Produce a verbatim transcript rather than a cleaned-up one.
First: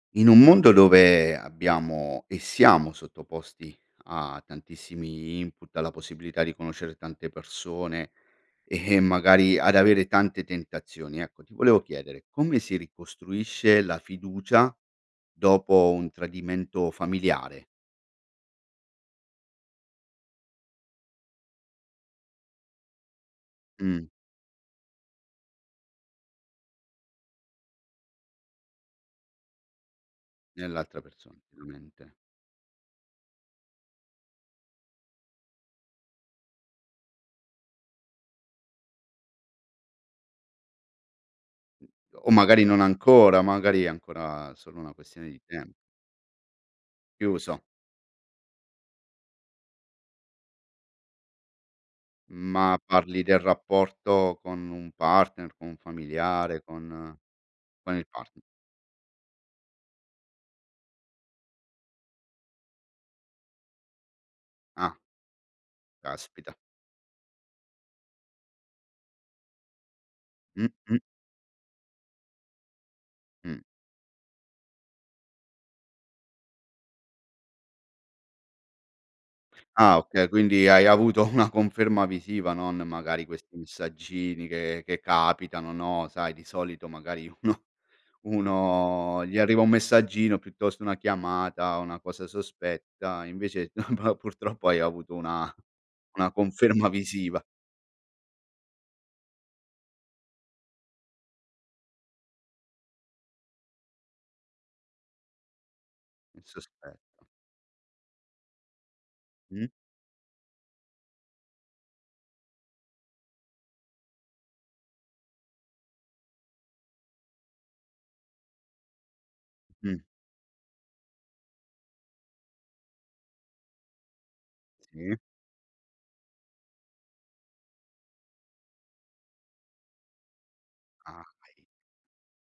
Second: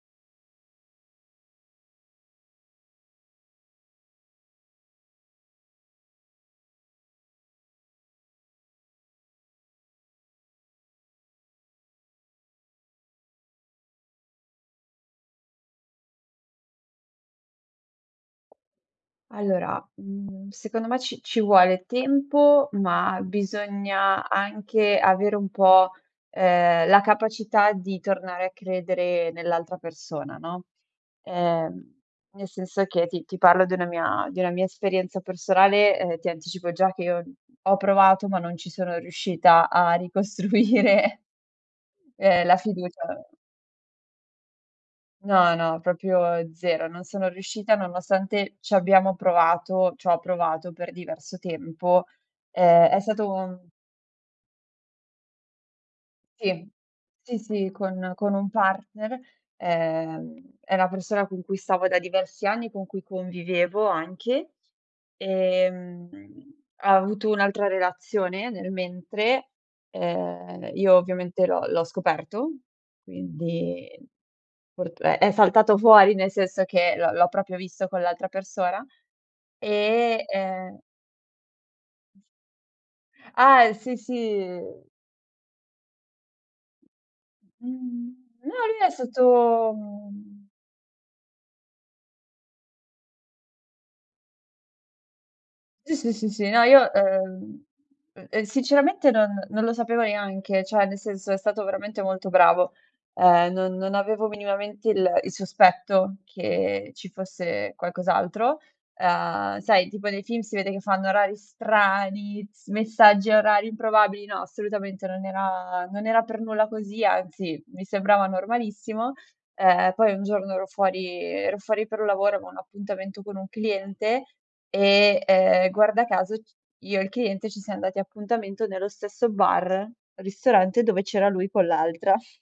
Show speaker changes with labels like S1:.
S1: In un mondo dove abbiamo e siamo sottoposti a tantissimi input, alla possibilità di conoscere tante persone e magari ad avere tante tentazioni, ecco, ti volevo chiedere: come si ricostruisce la fiducia dopo un tradimento familiare?
S2: Allora, mhmm, secondo me ci ci vuole tempo, ma
S1: Mh.
S2: bisogna anche avere un po', ehm, la capacità di tornare a credere nell'altra persona, no?
S1: Nell'altra persona,
S2: Ehm,
S1: rumente.
S2: nel senso che ti ti parlo di una mia di una mia esperienza personale e ti anticipo già che io ho provato, ma non ci sono riuscita a ricostruire
S1: O
S2: ehm, la
S1: magari non
S2: fiducia.
S1: ancora, magari è ancora solo una questione di
S2: No,
S1: temp
S2: no, propio zero. Non sono
S1: Chiuso.
S2: riuscita nonostante ci abbiamo provato c'ho provato per diverso tempo.
S1: Ma
S2: Ehm, è
S1: parli
S2: stato
S1: del
S2: un
S1: rapporto con un partner, con un familiare,
S2: Sì.
S1: con
S2: Sì, sì,
S1: con il
S2: con con
S1: partner.
S2: un partner. Ehm, è la persona con cui stavo da diversi anni, con cui convivevo anche.
S1: Ah.
S2: Ehm,
S1: Caspita.
S2: ha avuto un'altra relazione nel mentre.
S1: Mh,
S2: Ehm, io
S1: mh.
S2: ovviamente l'ho l'ho scoperto.
S1: Mh.
S2: Quindi purt è è saltato fuori, nel senso che l'ho l'ho propio visto con l'altra persona.
S1: Ah,
S2: E,
S1: okay. Quindi
S2: ehm
S1: hai avuto una conferma visiva, non magari questi
S2: Ah l sì,
S1: messaggini
S2: sì.
S1: che che capitano, no, sai, di solito, magari uno
S2: Mh-mh. No lui è
S1: uno gli arriva un
S2: stato
S1: messaggino piuttosto una chiamata, una cosa sospetta invece no ma purtroppo hai avuto una
S2: Sì, sì, sì,
S1: una
S2: sì. No
S1: conferma
S2: io,
S1: visiva.
S2: ehm e e sinceramente non non lo sapevo neanche; ceh, nel senso, è stato veramente molto bravo. Uhm, non non avevo minimamente il il sospetto
S1: Un
S2: che ci
S1: sospetto.
S2: fosse qualcos'altro. Uhm,
S1: Mh.
S2: sai tipo nei film si vede che fanno orari strani, messaggi a orari improbabili, no assolutamente, non era non era per nulla così, anzi mi sembrava normalissimo. Uhm,
S1: Mh.
S2: poi un giorno ero fuori ero fuori per un lavoro, avevo un appuntamento con un cliente
S1: Sì.
S2: e, uhm, guarda caso ci io e il cliente ci siam dati appuntamento nello stesso bar ristorante dove
S1: Ah,
S2: c'era lui
S1: ahi.
S2: con l'altra.